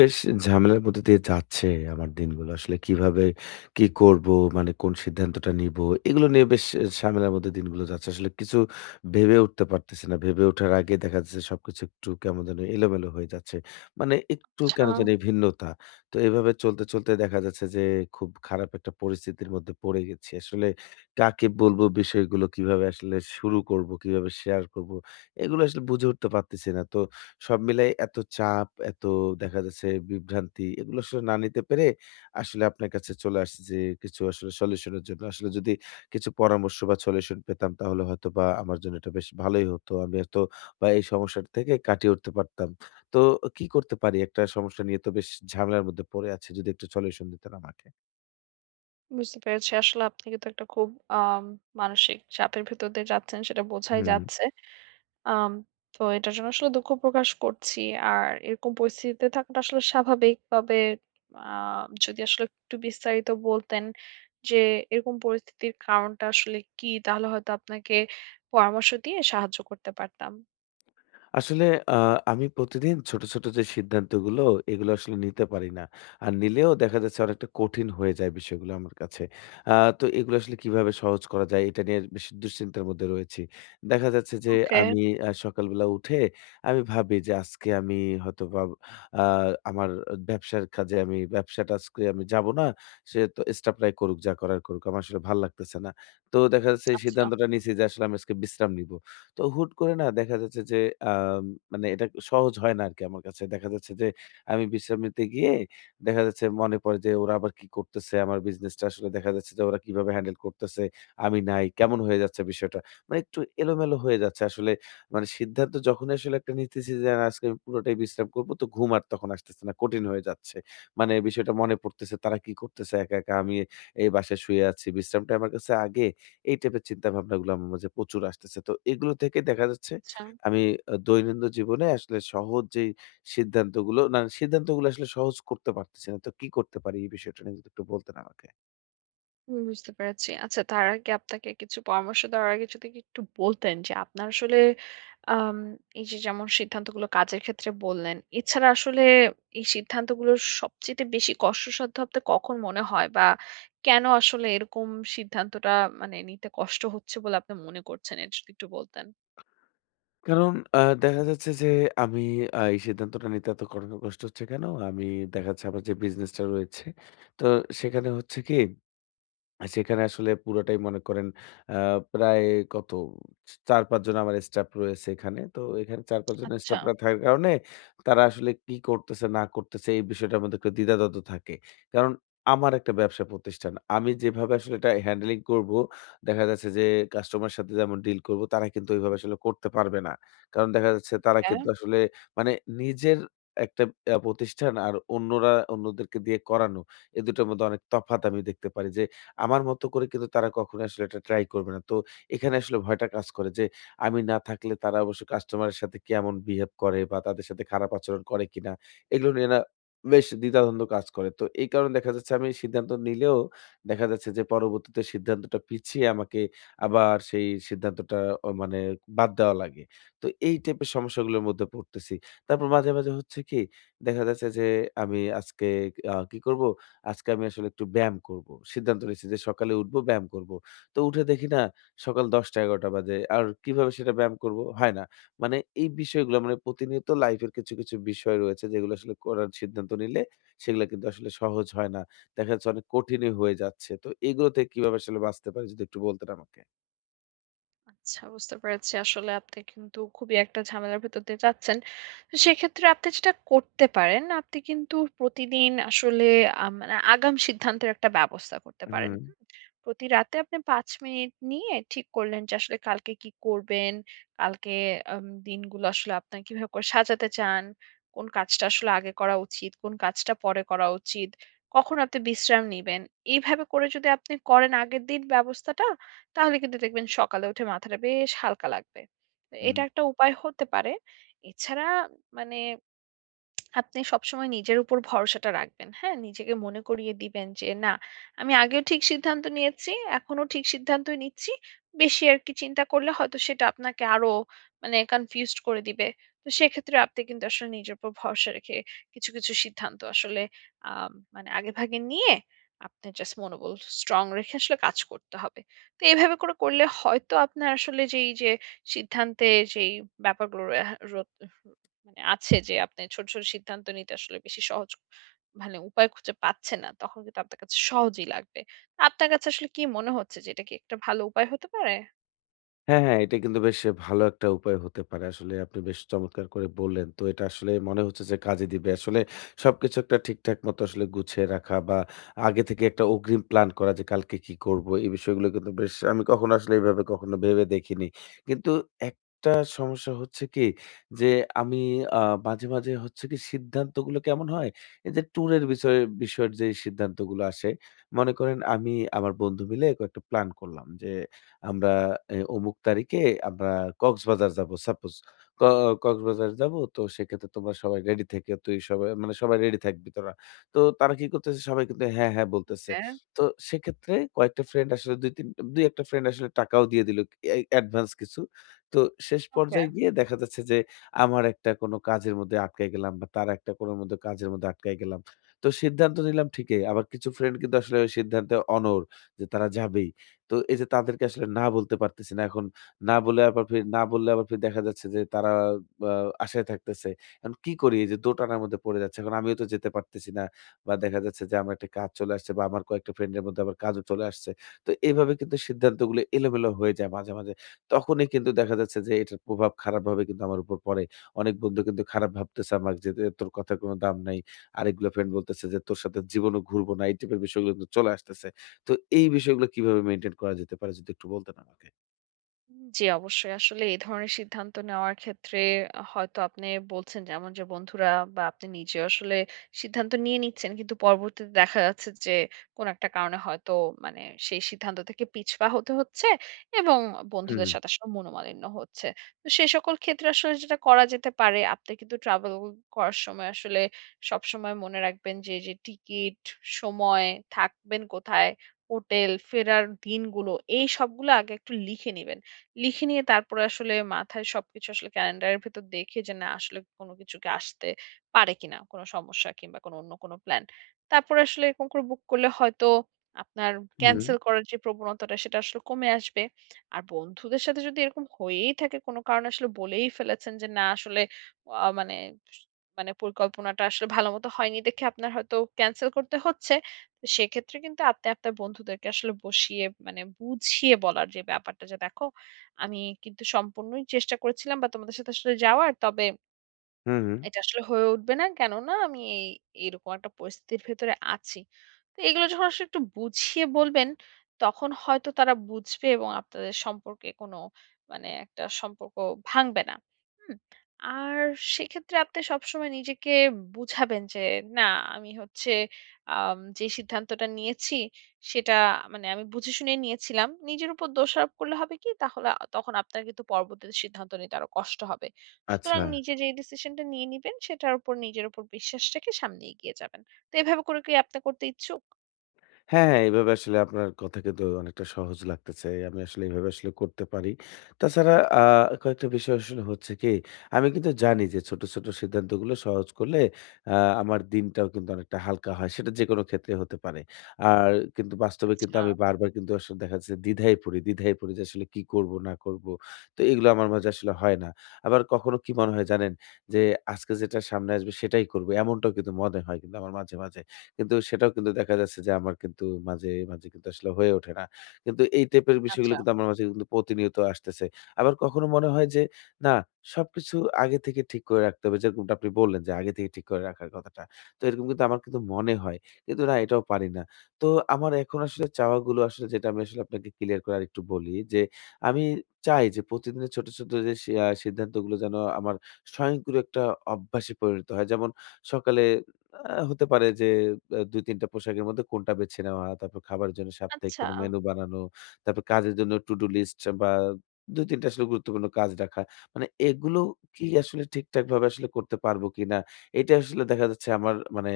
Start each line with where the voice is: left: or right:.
left: বেশ ঝামেলার মধ্যে দিয়ে যাচ্ছে আমার দিনগুলো। আসলে কিভাবে কি করব? মানে কোন সিদ্ধান্তটা নিবো? এগুলো নিয়ে বেশ ঝামেলার মধ্যে দিনগুলো যাচ্ছে। আসলে কিছু ভেবে উঠতে পারতেছি না। ভেবে ওঠার আগে দেখা যাচ্ছে সবকিছু একটু কেমন যেন এলোমেলো হয়ে যাচ্ছে। মানে একটু
right: আচ্ছা,
left: কেন জানি ভিন্নতা। তো এভাবে চলতে, চলতে দেখা যাচ্ছে যে খুব খারাপ একটা পরিস্থিতির মধ্যে পড়ে গেছি। আসলে কাকে বলবো বিষয়গুলো? কিভাবে আসলে শুরু করব? কিভাবে শেয়ার করব? এগুলো আসলে বুঝে উঠতে পারতেছি না। তো সব মিলাই এত চাপ, এত দেখা যাচ্ছে বিভ্রান্তি এগুলো আসলে না নিতে পেরে আসলে আপনার কাছে চলে আসছি যে কিছু আসলে সলিউশন এর জন্য। আসলে যদি কিছু পরামর্শ বা সলিউশন পেতাম তাহলে হয়তোবা আমার জন্য এটা বেশ ভালোই হতো। আমি হয়তো বা এই সমস্যাটা থেকে কাটিয়ে উঠতে পারতাম। তো কি করতে পারি? একটা সমস্যা নিয়ে তো বেশ ঝামেলার মধ্যে পড়ে আছি। যদি একটু সলিউশন দিতেন আমাকে।
right: বুঝতে পেরেছি। আসলে আপনি কিন্তু একটা খুব মানসিক চাপের ভেতর দিয়ে যাচ্ছেন সেটা বোঝাই
left: হুম।
right: যাচ্ছে। আম তো এটার জন্য আসলে দুঃখ প্রকাশ করছি। আর এরকম পরিস্থিতিতে থাকাটা আসলে স্বাভাবিক। তবে আ যদি আসলে একটু বিস্তারিত বলতেন যে এরকম পরিস্থিতির কারণটা আসলে কি? তাহলে হয়তো আপনাকে পরামর্শ দিয়ে সাহায্য করতে পারতাম।
left: আসলে আ আমি প্রতিদিন ছোট, ছোট যে সিদ্ধান্তগুলো এগুলো আসলে নিতে পারি না। আর নিলেও দেখা যাচ্ছে অনেকটা কঠিন হয়ে যায় বিষয়গুলো আমার কাছে। আ তো এগুলো আসলে কিভাবে সহজ করা যায় এটা নিয়ে বেশ দুশ্চিন্তার মধ্যে রয়েছি। দেখা যাচ্ছে যে
right: ওকে,
left: আমি সকালবেলা উঠে আমি ভাবি যে আজকে আমি হয়তোবা আ আমার ব্যবসার কাজে আমি ব্যবসাটা আজকে আমি যাব না। সে তো স্টাফরাই করুক যা করার করুক। আমার আসলে ভাল লাগতেছে না। তো দেখা যাচ্ছে এই
right: আচ্ছা,
left: সিদ্ধান্তটা নিছি যে আসলে আমি আজকে বিশ্রাম নিবো। তো হুট করে না দেখা যাচ্ছে যে আ আম, মানে এটা সহজ হয় না আরকি আমার কাছে। দেখা যাচ্ছে যে আমি বিশ্রাম নিতে গিয়ে দেখা যাচ্ছে মনে পড়ে যে ওরা আবার কি করতেছে? আমার বিজনেসটা আসলে দেখা যাচ্ছে যে ওরা কিভাবে হ্যান্ডেল করতেছে? আমি নাই। কেমন হয়ে যাচ্ছে বিষয়টা? মানে একটু এলোমেলো হয়ে যাচ্ছে আসলে। মানে সিদ্ধান্ত যখনই আসলে একটা নিতেছি যে না, আজকে আমি পুরোটাই বিশ্রাম করব তো ঘুম আর তখন আসতেছে না। কঠিন হয়ে যাচ্ছে। মানে বিষয়টা মনে পড়তেছে তারা কি করতেছে একা, একা? আমি এই বাসায় শুয়ে আছি। বিশ্রামটা আমার কাছে আগে। এই টাইপের চিন্তাভাবনাগুলো আমার মাঝে প্রচুর আসতেছে। তো এগুলো থেকে দেখা যাচ্ছে
right: আচ্ছা।
left: আমি দৈনন্দিন জীবনে আসলে সহজ যেই সিদ্ধান্তগুলো আসলে সহজ করতে পারতেছি না। তো কি করতে পারি এই বিষয়টা নিয়ে যদি একটু বলতেন আমাকে?
right: হুম, বুঝতে পেরেছি। আচ্ছা তার আগে আপনাকে কিছু পরামর্শ দেওয়ার আগে যদি একটু বলতেন যে আপনার আসলে আম এই যে যেমন সিদ্ধান্তগুলো কাজের ক্ষেত্রে বললেন, এছাড়া আসলে এই সিদ্ধান্তগুলোর সবচাইতে বেশি কষ্টসাধ্য আপনার কখন মনে হয়? বা কেন আসলে এরকম সিদ্ধান্তটা মানে নিতে কষ্ট হচ্ছে বলে আপনি মনে করছেন? এটা যদি একটু বলতেন।
left: কারণ দেখা যাচ্ছে যে আমি এই সিদ্ধান্তটা নিতে এত কঠিন কষ্ট হচ্ছে কেন? আমি দেখা যাচ্ছে আমার যে বিজনেসটা রয়েছে, তো সেখানে হচ্ছে কি আর সেখানে আসলে পুরাটাই মনে করেন আ প্রায় কত ৪-৫ জন আমার স্টাফ রয়েছে এখানে। তো এখানে ৪-৫ জন
right: আচ্ছা,
left: স্টাফরা থাকার কারণে তারা আসলে কি করতেছে না করতেছে এই বিষয়টার মধ্যে একটু দ্বিধাদ্বন্দ্ব থাকে। কারণ আমার একটা ব্যবসা প্রতিষ্ঠান। আমি যেভাবে আসলে এটা হ্যান্ডলিং করব, দেখা যাচ্ছে যে কাস্টমারের সাথে যেমন ডিল করব তারা কিন্তু ওইভাবে আসলে করতে পারবে না। কারণ দেখা যাচ্ছে তারা
right: হ্যাঁ।
left: কিন্তু আসলে মানে নিজের একটা প্রতিষ্ঠান আর অন্যরা অন্যদেরকে দিয়ে করানো এ দুটোর মধ্যে অনেক তফাৎ আমি দেখতে পারি যে আমার মতো করে কিন্তু তারা কখনোই আসলে এটা ট্রাই করবে না। তো এখানে আসলে ভয়টা কাজ করে যে আমি না থাকলে তারা অবশ্য কাস্টমারের সাথে কেমন বিহেভ করে বা তাদের সাথে খারাপ আচরণ করে কিনা? এগুলো নিয়ে না বেশ দ্বিধাদ্বন্দ্ব কাজ করে। তো এই কারণে দেখা যাচ্ছে আমি সিদ্ধান্ত নিলেও দেখা যাচ্ছে যে পরবর্তীতে সিদ্ধান্তটা পিছিয়ে আমাকে আবার সেই সিদ্ধান্তটা মানে বাদ দেওয়া লাগে। তো এই টাইপের সমস্যাগুলোর মধ্যে পড়তেছি। তারপর মাঝে, মাঝে হচ্ছে কি দেখা যাচ্ছে যে আমি আজকে কি করব আজকে আমি আসলে একটু ব্যায়াম করব। সিদ্ধান্ত নিয়েছি যে সকালে উঠবো, ব্যায়াম করব। তো উঠে দেখি না সকাল ১০টা-১১টা বাজে। আর কিভাবে সেটা ব্যায়াম করব? হয় না। মানে এই বিষয়গুলো মানে প্রতিনিয়ত লাইফের কিছু, কিছু বিষয় রয়েছে যেগুলো আসলে করার সিদ্ধান্ত নিলে সেগুলা কিন্তু আসলে সহজ হয় না। দেখা যাচ্ছে অনেক কঠিনই হয়ে যাচ্ছে। তো এগুলো থেকে কিভাবে আসলে বাঁচতে পারি যদি একটু বলতেন আমাকে?
right: আচ্ছা বুঝতে পেরেছি। আসলে আপনি কিন্তু খুবই একটা ঝামেলার ভেতর দিয়ে যাচ্ছেন। তো সেক্ষেত্রে আপনি যেটা করতে পারেন, আপনি কিন্তু প্রতিদিন আসলে মানে আগাম সিদ্ধান্তের একটা ব্যবস্থা করতে পারেন।
left: হুম।
right: হুম? প্রতি রাতে আপনি ৫ মিনিট নিয়ে ঠিক করলেন যে আসলে কালকে কি করবেন, কালকে দিনগুলো আসলে আপনার কিভাবে করে সাজাতে চান, কোন কাজটা আসলে আগে করা উচিত, কোন কাজটা পরে করা উচিত, কখন আপনি বিশ্রাম নিবেন। এইভাবে করে যদি আপনি করেন আগের দিন ব্যবস্থাটা তাহলে কিন্তু দেখবেন সকালে উঠে মাথাটা বেশ হালকা লাগবে। তো
left: হুম।
right: এটা একটা উপায় হতে পারে। এছাড়া মানে আপনি সবসময় নিজের উপর ভরসাটা রাখবেন। হ্যাঁ? নিজেকে মনে করিয়ে দিবেন যে, "না, আমি আগেও ঠিক সিদ্ধান্ত নিয়েছি, এখনো ঠিক সিদ্ধান্তই নিচ্ছি।" বেশি আরকি চিন্তা করলে হয়তো সেটা আপনাকে আরো মানে কনফিউজড করে দিবে। তো সেক্ষেত্রে আপনি কিন্তু আসলে নিজের উপর ভরসা রেখে কিছু, কিছু সিদ্ধান্ত আসলে আ মানে আগেভাগে নিয়ে আপনার জাস্ট মনোবল স্ট্রং রেখে আসলে কাজ করতে হবে। তো এভাবে করে করলে হয়তো আপনার আসলে যেই যে সিদ্ধান্তে যেই ব্যাপারগুলো রেহা রত মানে আছে যে আপনি ছোট, ছোট সিদ্ধান্ত নিতে আসলে বেশি সহজ মানে উপায় খুঁজে পাচ্ছেন না। তখন কিন্তু আপনার কাছে সহজই লাগবে। আপনার কাছে আসলে কি মনে হচ্ছে যে এটা কি একটা ভালো উপায় হতে পারে?
left: হ্যাঁ, হ্যাঁ, এটা কিন্তু বেশ ভালো একটা উপায় হতে পারে। আসলে আপনি বেশ চমৎকার করে বললেন। তো এটা আসলে মনে হচ্ছে যে কাজে দিবে। আসলে সবকিছু একটা ঠিকঠাক মতো আসলে গুছিয়ে রাখা বা আগে থেকে একটা অগ্রিম প্ল্যান করা যে কালকে কি করবো? এই বিষয়গুলো কিন্তু বেশ আমি কখনো আসলে এভাবে কখনো ভেবে দেখিনি। কিন্তু একটা সমস্যা হচ্ছে কি যে আমি আ মাঝে, মাঝে হচ্ছে কি সিদ্ধান্তগুলো কেমন হয়? এই যে ট্যুরের বিষয়ের যে সিদ্ধান্তগুলো আসে, মনে করেন আমি আমার বন্ধু মিলে কয়েকটা প্ল্যান করলাম যে আমরা অমুক তারিখে আমরা কক্সবাজার যাব সাপোজ। ক কক্সবাজার যাব তো সেক্ষেত্রে তোমরা সবাই রেডি থেকে তুই সবাই মানে সবাই রেডি থাকবি তোরা। তো তারা কি করতেছে সবাই কিন্তু হ্যাঁ, হ্যাঁ বলতেছে।
right: হ্যাঁ।
left: তো সেক্ষেত্রে কয়েকটা ফ্রেন্ড আসলে ২-৩ ২-১ টা ফ্রেন্ড আসলে টাকাও দিয়ে দিল এই অ্যাডভান্স কিছু। তো শেষ
right: ওকে।
left: পর্যায়ে গিয়ে দেখা যাচ্ছে যে আমার একটা কোনো কাজের মধ্যে আটকায় গেলাম বা তার একটা কোনো মধ্যে কাজের মধ্যে আটকায় গেলাম। তো সিদ্ধান্ত নিলাম ঠিকই। আবার কিছু ফ্রেন্ড কিন্তু আসলে ওই সিদ্ধান্তে অনড় যে তারা যাবেই। তো এই যে তাদেরকে আসলে না বলতে পারতেছি না। এখন না বললে আবার ফির দেখা যাচ্ছে যে তারা আ আশায় থাকতেছে। এখন কি করি? এই যে দোটানার মধ্যে পড়ে যাচ্ছে। এখন আমিও তো যেতে পারতেছি না। বা দেখা যাচ্ছে যে আমার একটা কাজ চলে আসছে বা আমার কয়েকটা ফ্রেন্ডের মধ্যে আবার কাজও চলে আসছে। তো এভাবে কিন্তু সিদ্ধান্তগুলো এলোমেলো হয়ে যায় মাঝে, মাঝে। তখনই কিন্তু দেখা যাচ্ছে যে এটার প্রভাব খারাপভাবে কিন্তু আমার উপর পড়ে। অনেক বন্ধু কিন্তু খারাপ ভাবতেছে আমাকে যে, "এ তোর কথার কোনো দাম নাই।" আরেকগুলো ফ্রেন্ড বলতেছে যে, "তোর সাথে জীবনেও ঘুরবো না।" এই টাইপের বিষয়গুলো কিন্তু চলে আসতেছে। তো এই বিষয়গুলো কিভাবে মেইনটেইন করা যেতে পারে যদি একটু বলতেন আমাকে?
right: জি, অবশ্যই। আসলে এই ধরনের সিদ্ধান্ত নেওয়ার ক্ষেত্রে হয়তো আপনি বলছেন যেমন যে বন্ধুরা বা আপনি নিজে আসলে সিদ্ধান্ত নিয়ে নিচ্ছেন। কিন্তু পরবর্তীতে দেখা যাচ্ছে যে কোন একটা কারণে হয়তো মানে সেই সিদ্ধান্ত থেকে পিছপা হতে হচ্ছে এবং
left: হুম,
right: বন্ধুদের সাথে আসলে মনোমালিন্য হচ্ছে। তো সেই সকল ক্ষেত্রে আসলে যেটা করা যেতে পারে আপনি কিন্তু ট্রাভেল করার সময় আসলে সবসময় মনে রাখবেন যে, যে টিকিট, সময়, থাকবেন কোথায়, হোটেল, ফেরার দিনগুলো এই সবগুলো আগে একটু লিখে নিবেন। লিখে নিয়ে তারপরে আসলে মাথায় সবকিছু আসলে ক্যালেন্ডারের ভেতর দেখে যে না আসলে কোনো কিছু কি আসতে পারে কিনা কোনো সমস্যা কিংবা কোনো অন্য কোনো প্ল্যান তারপরে আসলে এরকম করে বুক করলে হয়তো আপনার
left: হুম, হুম,
right: ক্যান্সেল করার যে প্রবণতাটা সেটা আসলে কমে আসবে আর বন্ধুদের সাথে যদি এরকম হয়েই থাকে কোনো কারণে আসলে বলেই ফেলেছেন যে না আসলে মানে মানে পরিকল্পনাটা আসলে ভালো মতো হয়নি দেখে আপনার হয়তো ক্যান্সেল করতে হচ্ছে তো সেক্ষেত্রে কিন্তু আপনি আপনার বন্ধুদেরকে আসলে বসিয়ে মানে বুঝিয়ে বলার যে ব্যাপারটা যে দেখো আমি কিন্তু সম্পূর্ণই চেষ্টা করেছিলাম বা তোমাদের সাথে আসলে যাওয়ার। তবে
left: হুম, হুম।
right: এটা আসলে হয়ে উঠবে না। কেননা আমি এই এরকম একটা পরিস্থিতির ভেতরে আছি। তো এগুলো যখন আসলে একটু বুঝিয়ে বলবেন, তখন হয়তো তারা বুঝবে এবং আপনাদের সম্পর্কে কোনো মানে একটা সম্পর্ক ভাঙবে না। হুম? আর সেক্ষেত্রে আপনি সবসময় নিজেকে বুঝাবেন যে, "না, আমি হচ্ছে যে সিদ্ধান্তটা নিয়েছি, সেটা মানে আমি বুঝে শুনেই নিয়েছিলাম।" নিজের উপর দোষারোপ করলে হবে কি? তাহলে তখন আপনার কিন্তু পরবর্তীতে সিদ্ধান্ত নিতে আরো কষ্ট হবে। সুতরাং
left: আচ্ছা।
right: নিজে যেই ডিসিশনটা নিয়ে নিবেন সেটার উপর নিজের উপর বিশ্বাস রেখে সামনে এগিয়ে যাবেন। তো এভাবে করে কি আপনি করতে ইচ্ছুক?
left: হ্যাঁ, হ্যাঁ, এভাবে আসলে আপনার কথা কিন্তু অনেকটা সহজ লাগতেছে। আমি আসলে এভাবে আসলে করতে পারি। তাছাড়া কয়েকটা বিষয় আসলে হচ্ছে কি, আমি কিন্তু জানি যে ছোট, ছোট সিদ্ধান্তগুলো সহজ করলে আ আমার দিনটাও কিন্তু অনেকটা হালকা হয়। সেটা যেকোনো ক্ষেত্রে হতে পারে। আর কিন্তু বাস্তবে কিন্তু
right: আচ্ছা,
left: আমি বারবার কিন্তু আসলে দেখা যাচ্ছে দ্বিধায় পড়ি, দ্বিধায় পড়ি যে আসলে কি করব না করব। তো এগুলো আমার মাঝে আসলে হয় না। আবার কখনো কি মনে হয় জানেন? যে আজকে যেটা সামনে আসবে সেটাই করব। এমনটাও কিন্তু মনে হয় কিন্তু আমার মাঝে, মাঝে। কিন্তু সেটাও কিন্তু দেখা যাচ্ছে যে আমার কিন্তু মাঝে, মাঝে কিন্তু আসলে হয়ে ওঠে না। কিন্তু এই টাইপের
right: আচ্ছা,
left: বিষয়গুলো কিন্তু আমার মাঝে কিন্তু প্রতিনিয়ত আসতেছে। আবার কখনো মনে হয় যে না সবকিছু আগে থেকে ঠিক করে রাখতে হবে। যেরকমটা আপনি বললেন যে আগে থেকে ঠিক করে রাখার কথাটা। তো এরকম কিন্তু আমার কিন্তু মনে হয়। কিন্তু না এটাও পারি না। তো আমার এখন আসলে চাওয়াগুলো আসলে যেটা আমি আসলে আপনাকে ক্লিয়ার করে আরেকটু বলি যে আমি চাই যে প্রতিদিনের ছোট, ছোট যে সি আ সিদ্ধান্তগুলো যেন আমার স্বয়ংক্রিয় একটা অভ্যাসে পরিণত হয়। যেমন সকালে হতে পারে যে ২-৩ টা পোশাকের মধ্যে কোনটা বেছে নেওয়া, তারপর খাবারের জন্য সাপ্তাহিক
right: আচ্ছা।
left: কোনো মেনু বানানো, তারপর কাজের জন্য to do list বা ২-৩ টা আসলে গুরুত্বপূর্ণ কাজ রাখা। মানে এগুলো কি আসলে ঠিকঠাকভাবে আসলে করতে পারবো কিনা? এটা আসলে দেখা যাচ্ছে আমার মানে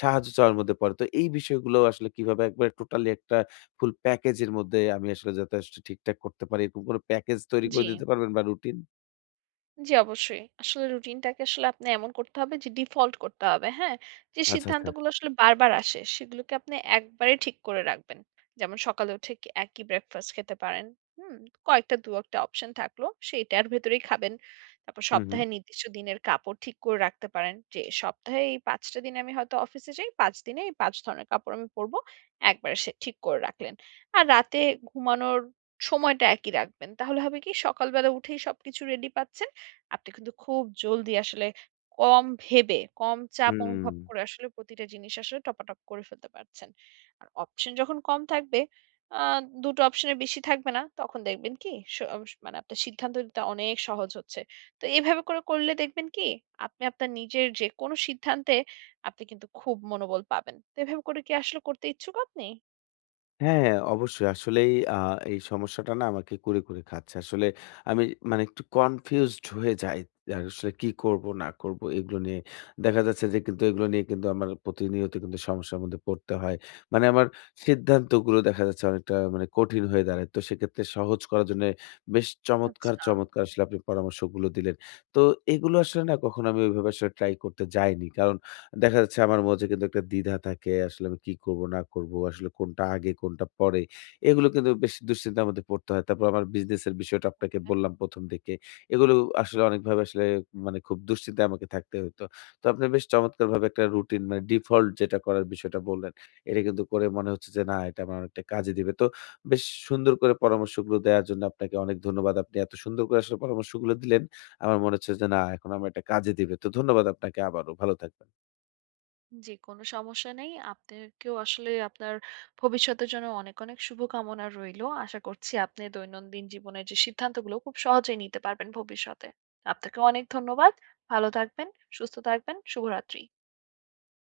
left: সাহায্য চাওয়ার মধ্যে পড়ে। তো এই বিষয়গুলো আসলে কিভাবে একবারে টোটালি একটা ফুল প্যাকেজ এর মধ্যে আমি আসলে যাতে আসলে ঠিকঠাক করতে পারি, এরকম কোনো প্যাকেজ তৈরি করে
right: জি।
left: দিতে পারবেন বা রুটিন?
right: জি, অবশ্যই। আসলে রুটিনটাকে আসলে আপনি এমন করতে হবে যে ডিফল্ট করতে হবে, হ্যাঁ? যে
left: আচ্ছা, আচ্ছা।
right: সিদ্ধান্তগুলো আসলে বারবার আসে সেগুলোকে আপনি একবারে ঠিক করে রাখবেন। যেমন সকালে উঠে কি একই ব্রেকফাস্ট খেতে পারেন, হুম? কয়েকটা ২-১ টা অপশন থাকলো সেইটার ভেতরেই খাবেন। তারপর
left: হু, হু।
right: সপ্তাহে নির্দিষ্ট দিনের কাপড় ঠিক করে রাখতে পারেন যে সপ্তাহে এই ৫ টা দিন আমি হয়তো অফিসে যাই, ৫ দিনে এই ৫ ধরনের কাপড় আমি পরব। একবারে সে ঠিক করে রাখলেন। আর রাতে ঘুমানোর সময়টা একই রাখবেন। তাহলে হবে কি সকালবেলা উঠেই সবকিছু রেডি পাচ্ছেন। আপনি কিন্তু খুব জলদি আসলে কম ভেবে, কম চাপ
left: হুম।
right: অনুভব করে আসলে প্রতিটা জিনিস আসলে টপাটপ করে ফেলতে পারছেন। আর অপশন যখন কম থাকবে, আ ২ টো অপশনের বেশি থাকবে না, তখন দেখবেন কি স মানে আপনার সিদ্ধান্ত নিতে অনেক সহজ হচ্ছে। তো এভাবে করে করলে দেখবেন কি আপনি আপনার নিজের যেকোনো সিদ্ধান্তে আপনি কিন্তু খুব মনোবল পাবেন। তো এভাবে করে কি আসলে করতে ইচ্ছুক আপনি?
left: হ্যাঁ, হ্যাঁ, অবশ্যই। আসলেই এই সমস্যাটা না আমাকে কুরে, কুরে খাচ্ছে। আসলে আমি মানে একটু কনফিউজড হয়ে যাই। আর আসলে কি করব না করব এগুলো নিয়ে। দেখা যাচ্ছে যে কিন্তু এগুলো নিয়ে কিন্তু আমার প্রতিনিয়ত কিন্তু সমস্যার মধ্যে পড়তে হয়। মানে আমার সিদ্ধান্তগুলো দেখা যাচ্ছে অনেকটা মানে কঠিন হয়ে দাঁড়ায়। তো সেক্ষেত্রে সহজ করার জন্যে বেশ চমৎকার,
right: আচ্ছা।
left: চমৎকার আসলে আপনি পরামর্শগুলো দিলেন। তো এগুলো আসলে না কখনো আমি ওইভাবে আসলে ট্রাই করতে যাইনি। কারণ দেখা যাচ্ছে আমার মধ্যে কিন্তু একটা দ্বিধা থাকে। আসলে আমি কি করব না করব? আসলে কোনটা আগে কোনটা পরে? এগুলো কিন্তু বেশ দুশ্চিন্তার মধ্যে পড়তে হয়। তারপর আমার বিজনেসের বিষয়টা আপনাকে
right: ওকে।
left: বললাম প্রথম দিকে। এগুলো আসলে অনেকভাবে আসলে মানে খুব দুশ্চিন্তায় আমাকে থাকতে হতো। তো আপনি বেশ চমৎকারভাবে একটা রুটিন মানে ডিফল্ট যেটা করার বিষয়টা বললেন। এটা কিন্তু করে মনে হচ্ছে যে না এটা আমার অনেকটা কাজে দিবে। তো বেশ সুন্দর করে পরামর্শগুলো দেওয়ার জন্য আপনাকে অনেক ধন্যবাদ। আপনি এত সুন্দর করে আসলে পরামর্শগুলো দিলেন। আমার মনে হচ্ছে যে না এখন আমার এটা কাজে দিবে। তো ধন্যবাদ আপনাকে আবারও। ভালো থাকবেন।
right: জি, কোনো সমস্যা নেই। আপনাকেও আসলে আপনার ভবিষ্যতের জন্য অনেক, অনেক শুভকামনা রইলো। আশা করছি আপনি দৈনন্দিন জীবনের যে সিদ্ধান্তগুলো খুব সহজেই নিতে পারবেন ভবিষ্যতে। আপনাকে অনেক ধন্যবাদ। ভালো থাকবেন, সুস্থ থাকবেন। শুভরাত্রি।